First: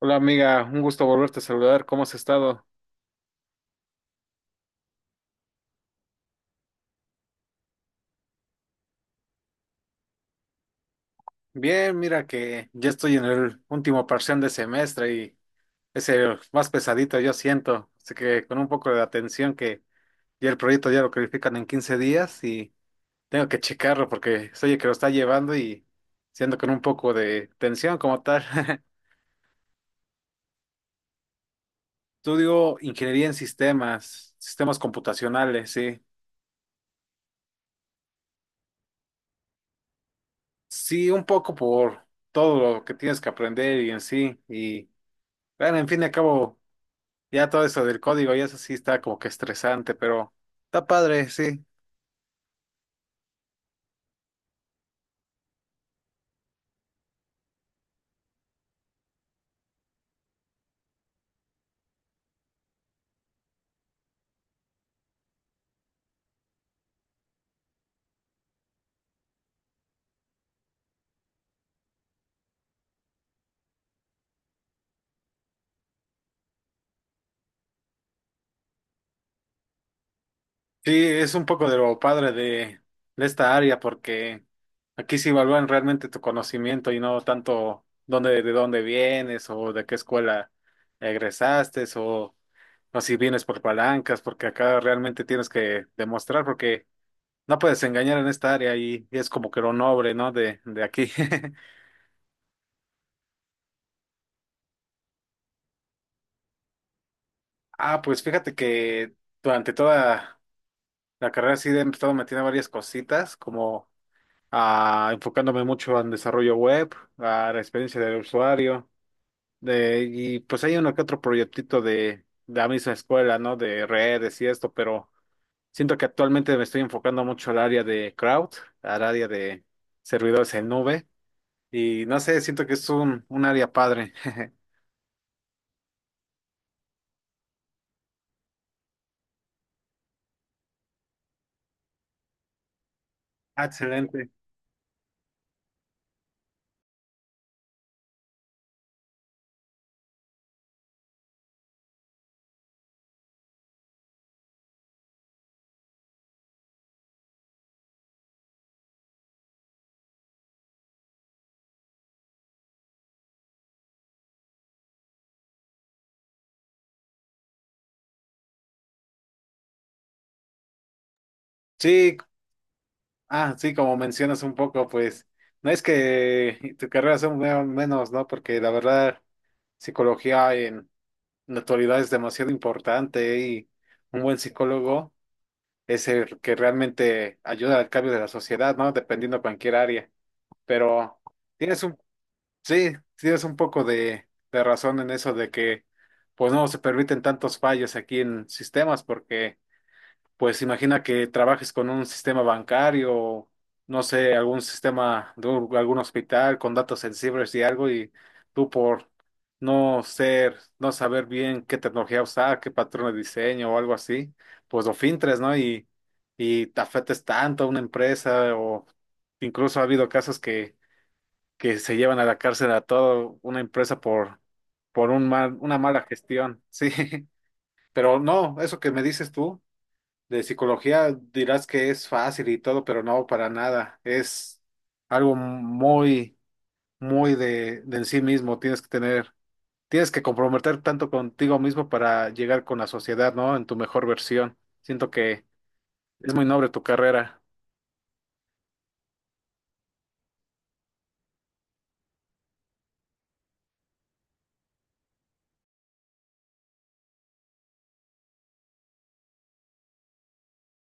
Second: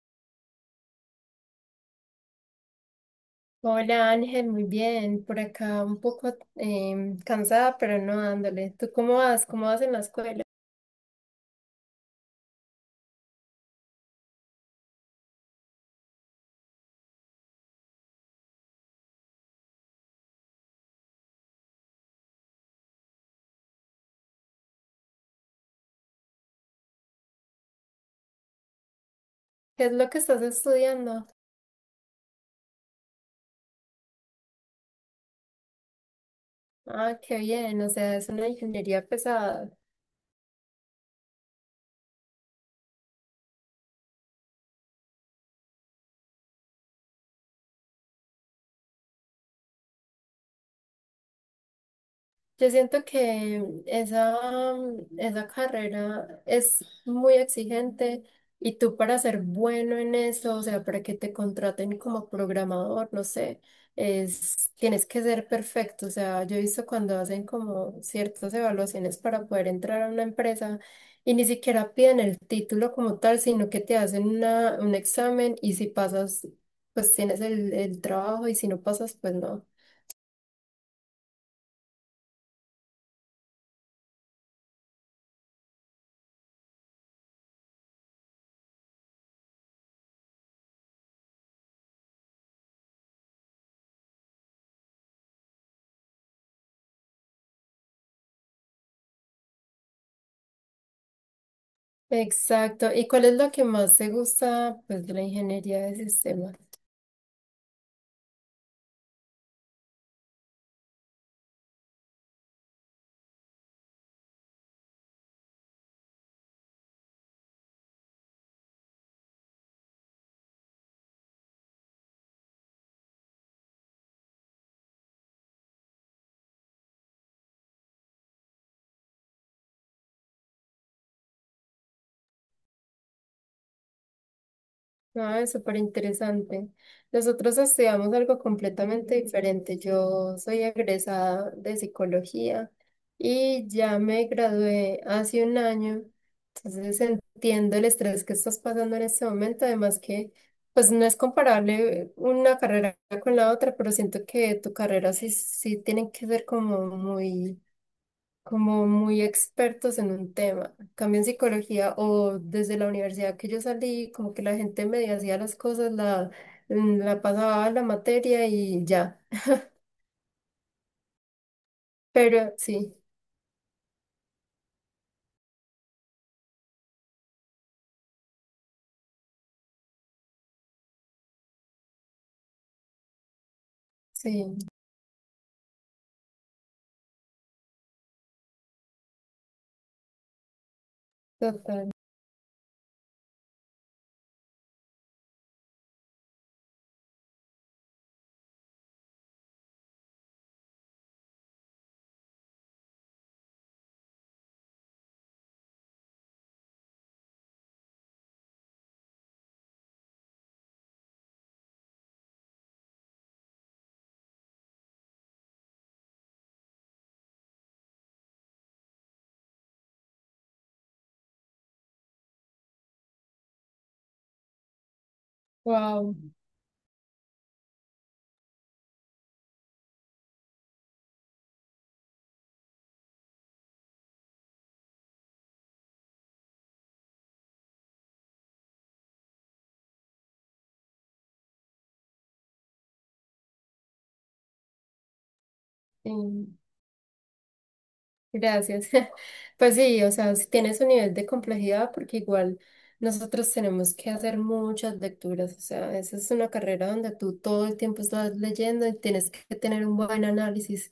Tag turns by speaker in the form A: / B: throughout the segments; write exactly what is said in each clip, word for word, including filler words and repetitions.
A: Hola amiga, un gusto volverte a saludar. ¿Cómo has estado?
B: Hola Ángel, muy bien. Por acá un poco em, cansada, pero no dándole. ¿Tú cómo vas? ¿Cómo vas en la escuela?
A: Bien, mira que ya estoy en el último parcial de semestre y es el más pesadito, yo siento. Así que con un poco de atención que ya el proyecto ya lo califican en quince días y tengo que checarlo porque soy el que lo está llevando y siendo con un poco de tensión como tal.
B: ¿Qué es lo que estás estudiando?
A: Estudio ingeniería en sistemas, sistemas computacionales, sí.
B: Ah, qué bien. O sea, es una ingeniería pesada.
A: Sí, un poco por todo lo que tienes que aprender y en sí. Y bueno, en fin y al cabo. Ya todo eso del código, y eso sí está como que estresante, pero está padre, sí.
B: Yo siento que esa, esa carrera es muy exigente y tú para ser bueno en eso, o sea, para que te contraten como programador, no sé, es, tienes que ser perfecto. O sea, yo he visto cuando hacen como ciertas evaluaciones para poder entrar a una empresa y ni siquiera piden el título como tal, sino que te hacen una, un examen y si pasas, pues tienes el, el trabajo y si no pasas, pues no.
A: Sí, es un poco de lo padre de, de esta área, porque aquí sí evalúan realmente tu conocimiento y no tanto dónde, de dónde vienes o de qué escuela egresaste o, o si vienes por palancas, porque acá realmente tienes que demostrar, porque no puedes engañar en esta área y, y es como que lo noble, ¿no? De, de aquí.
B: Exacto. ¿Y cuál es lo que más te gusta, pues, de la ingeniería de sistemas?
A: Ah, pues fíjate que durante toda la carrera sí he estado metiendo varias cositas, como ah, enfocándome mucho en desarrollo web, a la experiencia del usuario, de, y pues hay uno que otro proyectito de, de la misma escuela, ¿no? De redes y esto, pero siento que actualmente me estoy enfocando mucho al área de crowd, al área de servidores en nube, y no sé, siento que es un, un área padre.
B: Ah, es súper interesante. Nosotros estudiamos algo completamente diferente. Yo soy egresada de psicología
A: Ah,
B: y ya me
A: excelente.
B: gradué hace un año. Entonces entiendo el estrés que estás pasando en este momento. Además que, pues, no es comparable una carrera con la otra, pero siento que tu carrera sí, sí tienen que ser como muy como muy expertos en un tema. En cambio en psicología, o desde la universidad que yo salí, como que la gente medio hacía las cosas, la, mm, la pasaba a la materia y ya.
A: Sí,
B: Pero sí,
A: ah, sí, como mencionas un poco, pues, no es que tu carrera sea un- me- menos, ¿no? Porque la verdad. Psicología en la actualidad es demasiado importante y un buen
B: sí,
A: psicólogo es el que realmente ayuda al cambio de la sociedad, ¿no? Dependiendo cualquier área. Pero tienes
B: total.
A: un, sí, tienes un poco de, de razón en eso de que pues no se permiten tantos fallos aquí en sistemas porque pues imagina que trabajes con un sistema bancario, no sé, algún sistema de un- algún hospital con datos sensibles y algo, y tú por no ser, no saber bien qué tecnología usar, qué patrón de diseño o algo así, pues lo filtres, ¿no? Y, y te afectes tanto a una empresa o incluso ha habido casos que, que se llevan a la cárcel a toda una empresa por, por un mal, una mala
B: Wow.
A: gestión, sí. Pero no, eso que me dices tú. De psicología dirás que es fácil y todo, pero no, para nada. Es algo muy, muy de, de en sí mismo. Tienes que tener, tienes que comprometer tanto contigo mismo para llegar con la sociedad, ¿no? En tu mejor versión. Siento que es muy noble tu carrera.
B: Gracias. Pues sí, o sea, sí tiene su nivel de complejidad porque igual nosotros tenemos que hacer muchas lecturas, o sea, esa es una carrera donde tú todo el tiempo estás leyendo y tienes que tener un buen análisis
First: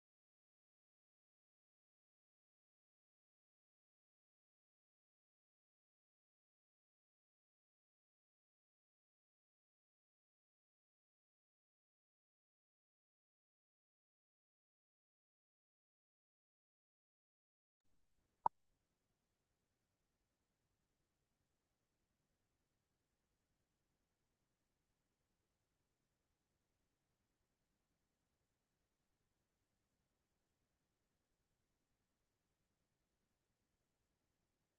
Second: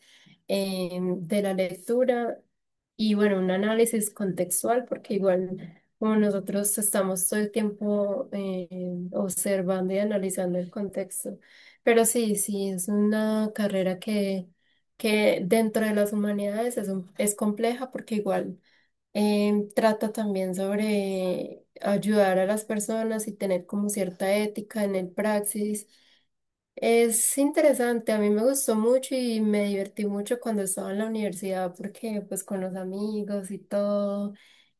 B: eh, de la lectura. Y bueno, un análisis contextual, porque igual como nosotros estamos todo el tiempo eh, observando y analizando el contexto, pero sí, sí, es una carrera que que dentro de las humanidades es, un- es compleja, porque igual em, trata también sobre ayudar a las personas y tener como cierta ética en el praxis. Es interesante, a mí me gustó mucho y me divertí mucho cuando estaba en la universidad porque, pues, con los amigos y todo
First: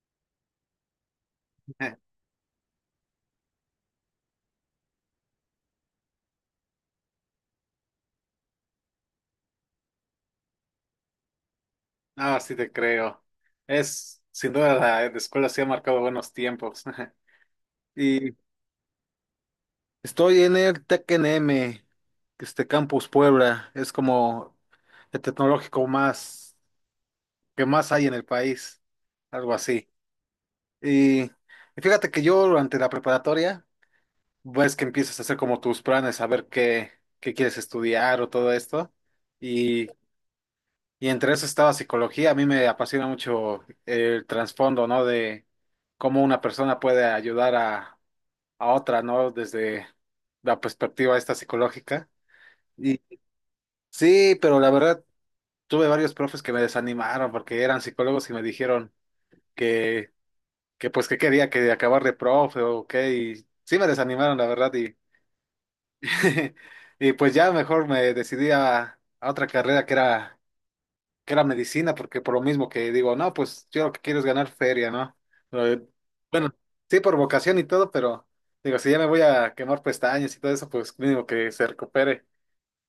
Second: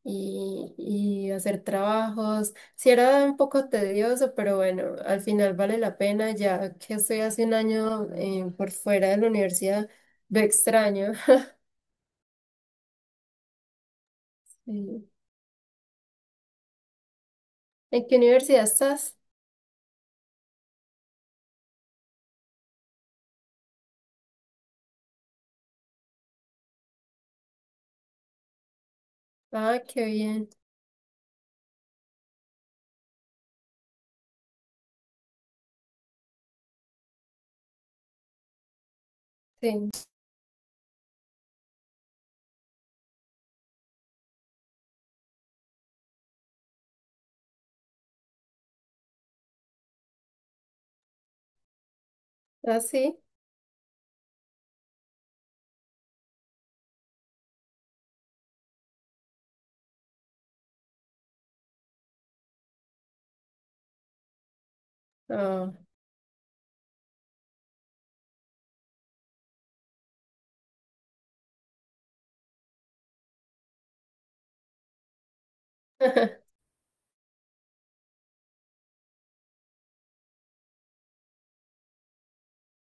B: y, y hacer trabajos, sí era un poco tedioso, pero bueno, al final vale la pena. Ya que estoy hace un año eh, por fuera de la universidad, lo extraño.
A: Ah, sí te creo. Es, sin duda, la,
B: Sí.
A: la escuela sí ha marcado buenos tiempos.
B: ¿En qué
A: Y
B: universidad estás?
A: estoy en el T E C N M, este Campus Puebla. Es como el tecnológico más, qué más hay en el país, algo
B: Ah,
A: así.
B: qué bien.
A: Y, y fíjate que yo durante la preparatoria, ves que empiezas a hacer como tus planes, a ver qué, qué quieres estudiar o todo esto. Y,
B: Sí.
A: y entre eso estaba psicología, a mí me apasiona mucho el trasfondo, ¿no? De cómo una persona puede ayudar a, a otra, ¿no? Desde la perspectiva esta psicológica.
B: ¿Ah,
A: Y
B: sí?
A: sí, pero la verdad, tuve varios profes que me desanimaron porque eran psicólogos y me dijeron. Que que pues que quería que acabar de profe o qué, y sí me desanimaron, la verdad, y,
B: Ah.
A: y pues ya mejor me decidí a, a otra carrera que era, que era medicina, porque por lo mismo que digo, no, pues yo lo que quiero es ganar feria, ¿no? Eh, Bueno, sí por vocación y todo, pero digo, si ya me voy a quemar pestañas y todo eso, pues mínimo que se recupere,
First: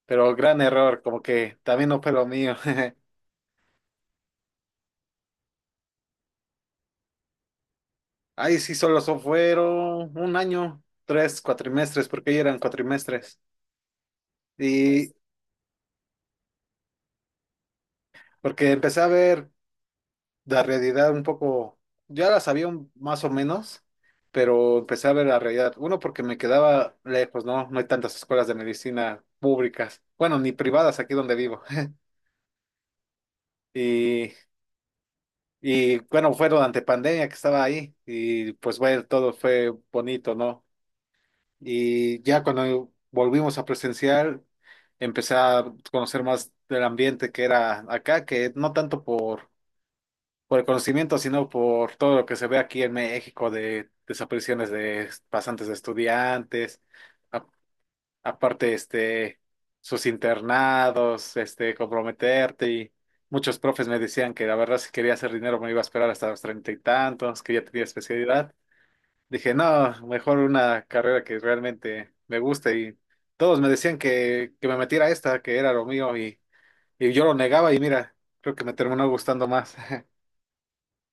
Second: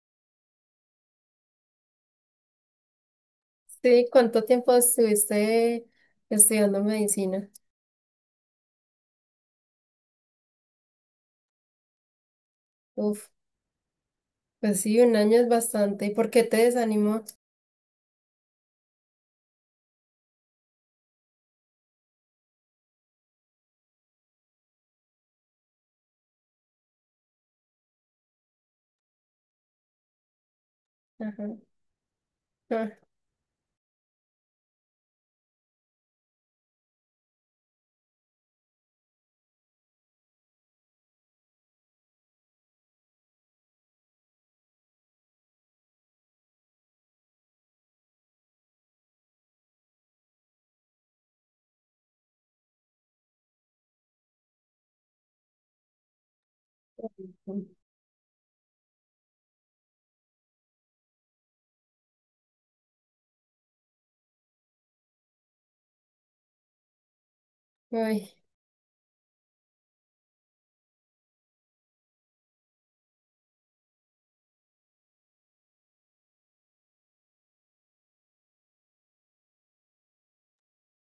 A: pero gran error, como que también no fue lo mío.
B: Sí, ¿cuánto tiempo estuviste estudiando medicina?
A: Ahí sí solo so- fueron un año, tres cuatrimestres, porque ya eran
B: Uf.
A: cuatrimestres.
B: Pues sí,
A: Y,
B: un año es bastante. ¿Y por qué te desanimó?
A: Porque empecé a ver la realidad un poco, ya la sabía un- más o menos, pero empecé a ver la realidad. Uno, porque me quedaba lejos, ¿no? No hay tantas escuelas de medicina públicas, bueno, ni privadas aquí donde
B: Ajá.
A: vivo.
B: Ah.
A: Y, y bueno, fue durante pandemia que estaba ahí y pues bueno, todo fue bonito, ¿no? Y ya cuando volvimos a presencial, empecé a conocer más del ambiente que era acá, que no tanto por por el conocimiento, sino por todo lo que se ve aquí en México de desapariciones de pasantes de estudiantes, a- aparte este, sus internados, este, comprometerte y muchos profes me decían que la verdad si quería hacer dinero me iba a esperar hasta los treinta y tantos, que ya tenía
B: Ay,
A: especialidad. Dije, no, mejor una carrera que realmente me guste y todos me decían que, que me metiera a esta, que era lo mío y, y yo lo negaba y mira, creo que me terminó gustando más.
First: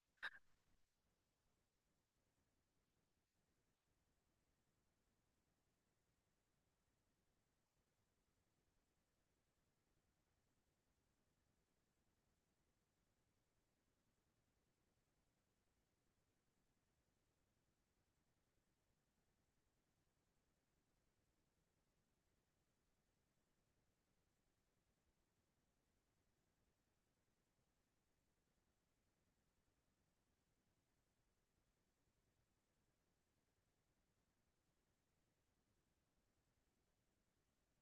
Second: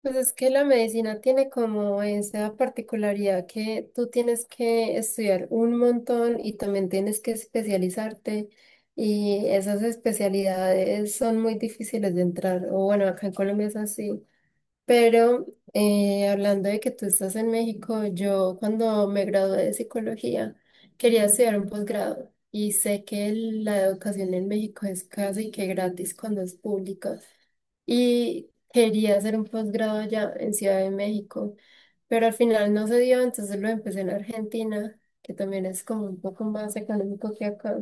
B: pues es que la medicina tiene como esa particularidad que tú tienes que estudiar un montón y también tienes que especializarte, y esas especialidades son muy difíciles de entrar. O bueno, acá en Colombia es así. Pero, eh, hablando de que tú estás en México, yo cuando me gradué de psicología quería estudiar un posgrado, y sé que el- la educación en México es casi que gratis cuando es pública, y quería hacer un posgrado ya en Ciudad de México, pero al final no se dio, entonces lo empecé en Argentina, que también es como un poco más económico que acá.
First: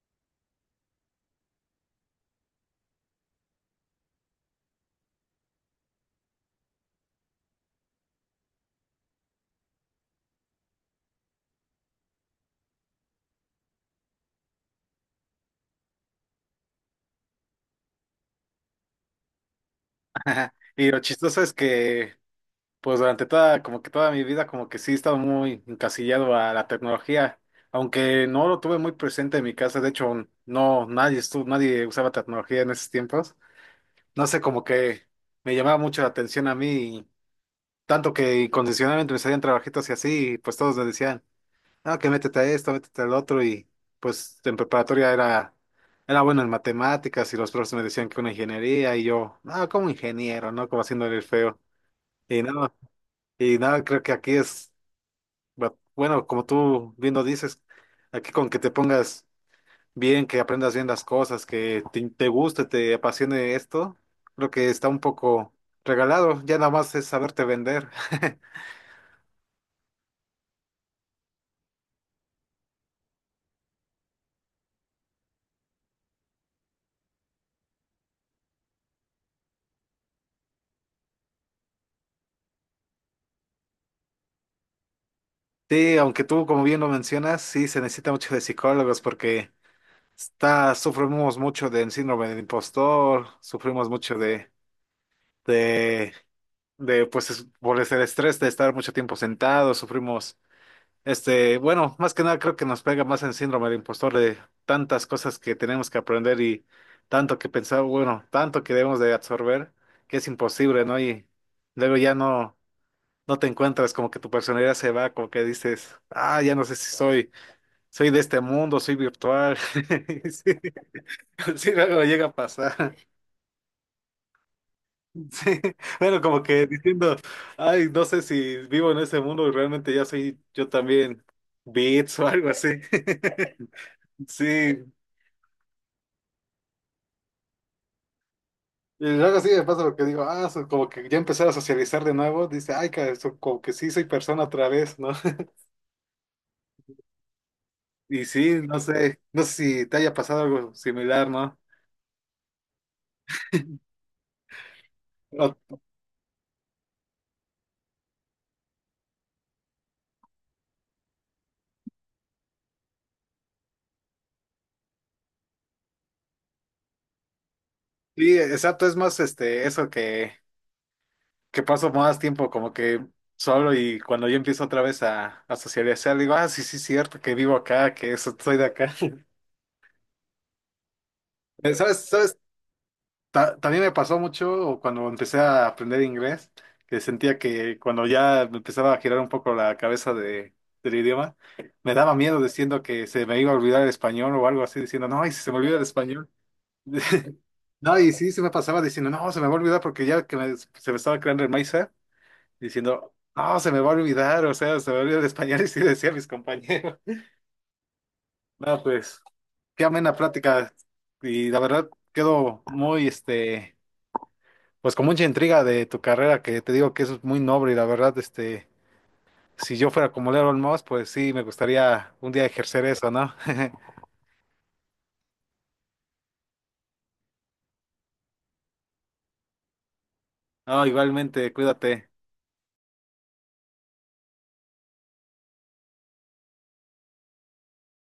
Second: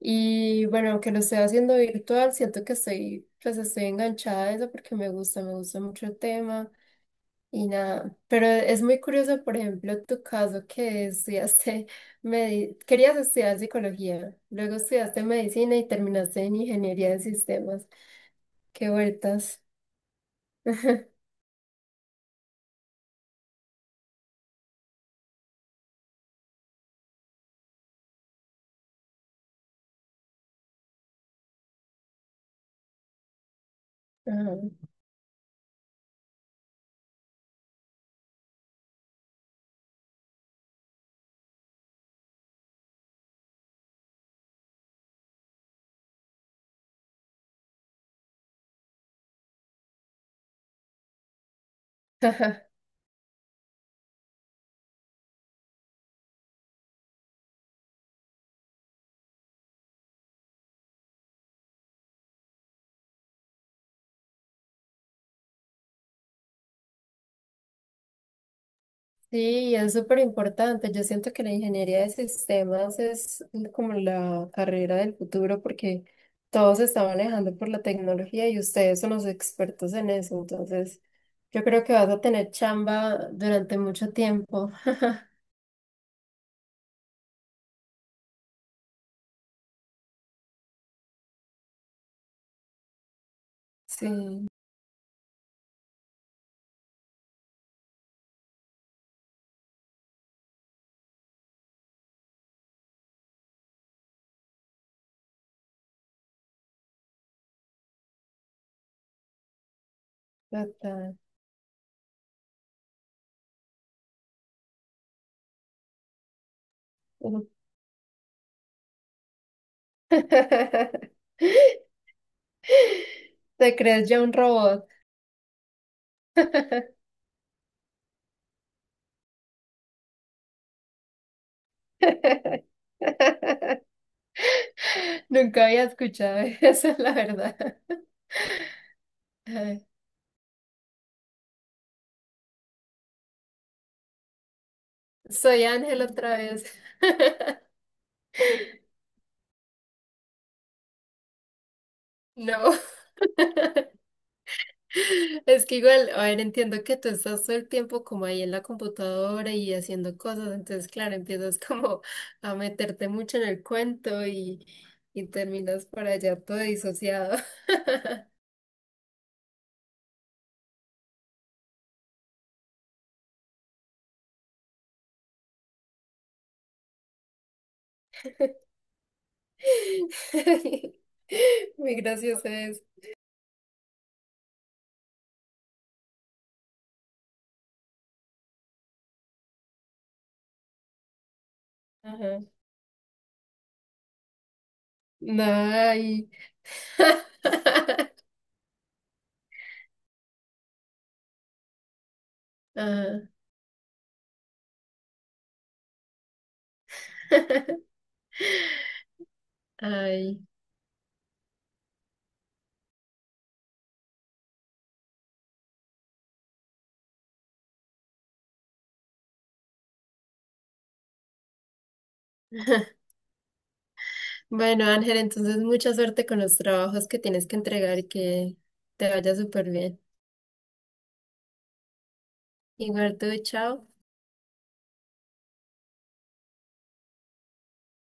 B: Y bueno, aunque lo estoy haciendo virtual, siento que estoy, pues estoy enganchada a eso porque me gusta, me gusta mucho el tema. Y nada, pero es muy curioso, por ejemplo, tu caso, que estudiaste, medi- querías estudiar psicología, luego estudiaste medicina y terminaste en ingeniería de sistemas. Qué vueltas.
A: Y lo chistoso es que, pues durante toda, como que toda mi vida, como que sí he estado muy encasillado a la tecnología, aunque no lo tuve muy presente en mi casa, de hecho, no, nadie estuvo, nadie usaba tecnología en esos tiempos. No sé, como que me llamaba mucho la atención a mí, y tanto que incondicionalmente me salían trabajitos y así, y pues todos me decían, ah, que métete a esto, métete al otro, y pues en preparatoria era, era bueno en matemáticas, y los profesores me decían que una ingeniería, y yo, ah, como ingeniero, ¿no? Como haciéndole el feo. Y
B: Ajá.
A: no, y nada, creo que aquí es, bu- bueno, como tú bien lo dices, aquí con que te pongas bien, que aprendas bien las cosas, que te, te guste, te apasione esto, creo que está un poco regalado, ya nada más es saberte vender.
B: Sí, es súper importante. Yo siento que la ingeniería de sistemas es como la carrera del futuro, porque todo se está manejando por la tecnología y ustedes son los expertos en eso. Entonces, yo creo que vas a tener chamba durante mucho tiempo.
A: Sí, aunque tú, como bien lo mencionas, sí se necesita mucho de psicólogos porque está, sufrimos mucho del síndrome del impostor, sufrimos mucho
B: Sí.
A: de, de, de, pues, es- por el estrés de estar mucho tiempo sentados, sufrimos. Este, bueno, más que nada creo que nos pega más en síndrome del impostor de tantas cosas que tenemos que aprender y tanto que pensar, bueno, tanto que debemos de absorber, que es imposible, ¿no?
B: Total.
A: Y luego ya no, no te encuentras, como que tu personalidad se va, como que dices, ah, ya no sé si soy,
B: Ujú.
A: soy de este mundo, soy virtual. Sí, sí, luego llega a pasar.
B: Te crees ya un robot.
A: Sí, bueno, como que diciendo, ay, no sé si vivo en ese mundo y realmente ya soy yo también bits o algo así. Sí,
B: Nunca había escuchado eso, la verdad.
A: y luego sí me pasa
B: Ay.
A: lo que digo, ah, so- como que ya empezar a socializar de nuevo, dice, ay, cara, so- como que sí soy persona otra vez, ¿no?
B: Soy Ángel otra vez.
A: Y sí, no sé, no sé si te haya pasado algo similar, ¿no?
B: No, es que
A: O-
B: igual, a ver, entiendo que tú estás todo el tiempo como ahí en la computadora y haciendo cosas, entonces claro, empiezas como a meterte mucho en el cuento y, y terminas por allá todo disociado.
A: sí, exacto, es más este, eso que, que paso más tiempo como que solo y cuando yo empiezo otra vez a, a socializar, digo, ah, sí, sí, cierto, que vivo acá, que eso, soy de acá.
B: Muy
A: ¿Sabes, sabes
B: gracioso es.
A: Ta- también me pasó mucho cuando empecé a aprender inglés, que sentía que cuando ya me empezaba a girar un poco la cabeza de, del idioma, me daba
B: Ajá.
A: miedo diciendo que se me iba a olvidar el español o algo así, diciendo, no, y si se me olvida el
B: Ay.
A: español. No, y sí, se me pasaba diciendo, no, se me va a olvidar porque ya que me- se me estaba creando el mindset, diciendo,
B: Ah.
A: no, se me va a olvidar, o sea, se me olvida el español, y sí decía a mis compañeros. No, pues, qué amena
B: Ay.
A: plática, y la verdad quedo muy, este pues con mucha intriga de tu carrera, que te digo que es muy noble y la verdad, este, si yo fuera como Leron Moss, pues sí, me gustaría un día ejercer eso, ¿no?
B: Bueno, Ángel, entonces mucha suerte con los trabajos que tienes que entregar y que te vaya súper bien.
A: No, igualmente, cuídate.
B: Igual tú, chao.